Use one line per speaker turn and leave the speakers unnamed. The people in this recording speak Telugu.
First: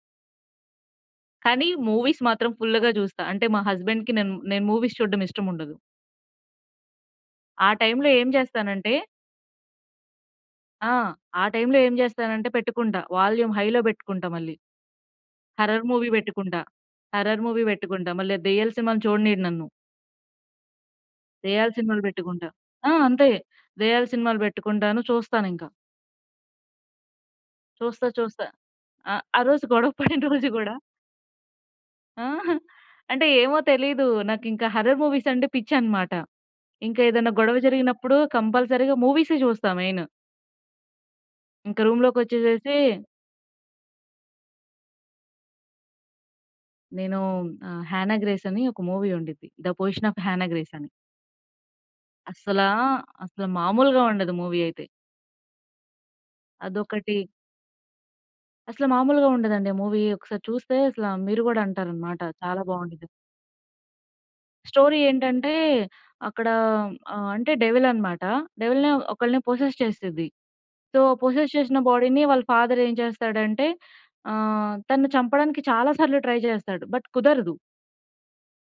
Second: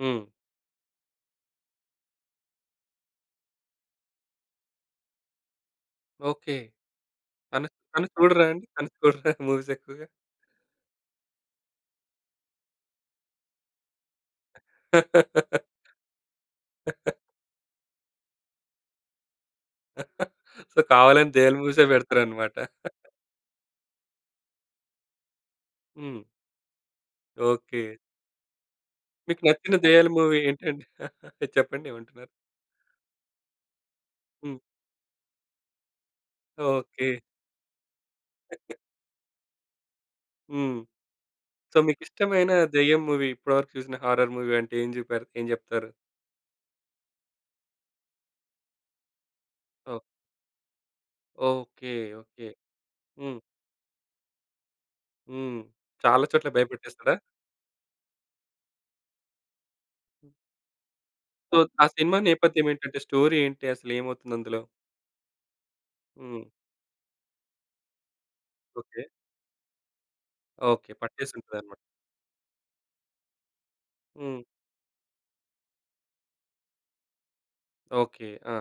హ్మ్.
కానీ మూవీస్ మాత్రం ఫుల్‌గా చూస్తా. అంటే మా హస్బెండ్‌కి నేను, నేను మూవీస్ చూడ్డం ఇష్టం ఉండదు.
ఓకే.
ఆ!
తను, తను
టైమ్‌లో ఏం
చూడరా అండి? తను
చేస్తానంటే
చూడరా మూవీస్ ఎక్కువగా?
ఆ! ఆ టైమ్‌లో ఏం చేస్తానంటే పెట్టుకుంటా వాల్యూమ్ హైలో పెట్టుకుంటా మళ్ళీ. హారర్ మూవీ పెట్టుకుంటా. హారర్ మూవీ పెట్టుకుంటా మళ్ళా ఆ దెయ్యాలు సినిమాలు చూడనియ్యడు నన్ను.
సో కావాలని దెయ్యాల
దెయ్యాలు
మూవీ‌సే
సినిమాలు పెట్టుకుంటా.
పెడతారన్నమాట.
ఆ! అంతే. దెయ్యాలు సినిమాలు పెట్టుకుంటాను చూస్తానింకా.
హ్మ్. ఓకే.
చూస్తా. చూస్తా. అ ఆ
మీకు
రోజు
నచ్చిన దెయ్యాల
గొడవపడిన
మూవీ
రోజు గూడా.
ఏంటండి? చెప్పండి
ఆ!
ఏమంటున్నారు?
అంటే ఏమో తెలీదు. నాకు
హ్మ్.
ఇంకా హారర్ మూవీస్ అంటే పిచ్చి అన్నమాట. ఇంకా
ఓకే.
ఏదైనా గొడవ జరిగినప్పుడు కంపల్సరీగా మూవీ‌సే జూస్తా మెయిన్.
హ్మ్. సో
ఇంకా
మీకు ఇష్టమైన
రూమ్‌‌లోకొచ్చేసేసి
దెయ్యం మూవీ ఇప్పటివరకు చూసిన హారర్ మూవీ అంటే ఏం జెపారు ఏం చెప్తారు?
నేను ఆ 'హేనా గ్రేస్' అని ఒక మూవీ ఉండిద్ది. 'The
oh!
Possession of Hannah Grace' అని.
ఓకే. ఓకే.
అసలా?
హ్మ్.
అసలు మామూలుగా ఉండదు మూవీ అయితే.
హ్మ్. చాలా చోట్ల భయపెట్టేస్తాడా?
అదొకటి. అసల మామూలుగా ఉండదండి మూవీ. ఒకసారి చూస్తే అసలా మీరు
సో
కూడా
ఆ సినిమా
అంటారన్నమాట చాలా
నేపథ్యం ఏంటంటే
బావుండ్డిది.
స్టోరీ ఏంటి? అసలు ఏమవుతుంది అందులో?
స్టోరీ ఏంటంటే
హ్మ్.
అక్కడ ఆహ్, అంటే డెవిల్ అన్నమాట. డెవిల్‌ని
ఓకే.
ఒకల్ని పోసెస్ చేస్తది.
ఓకే.
సో పోసెస్
పట్టేసుంటదనమాట.
చేసిన బాడీ‌ని వాళ్ళ ఫాదర్ ఏం చేస్తాడంటే
హ్మ్.
ఆహ్, తను చంపడానికి చాలాసార్లు ట్రై చేస్తాడు. బట్ కుదరదు.
ఓకే. ఆ!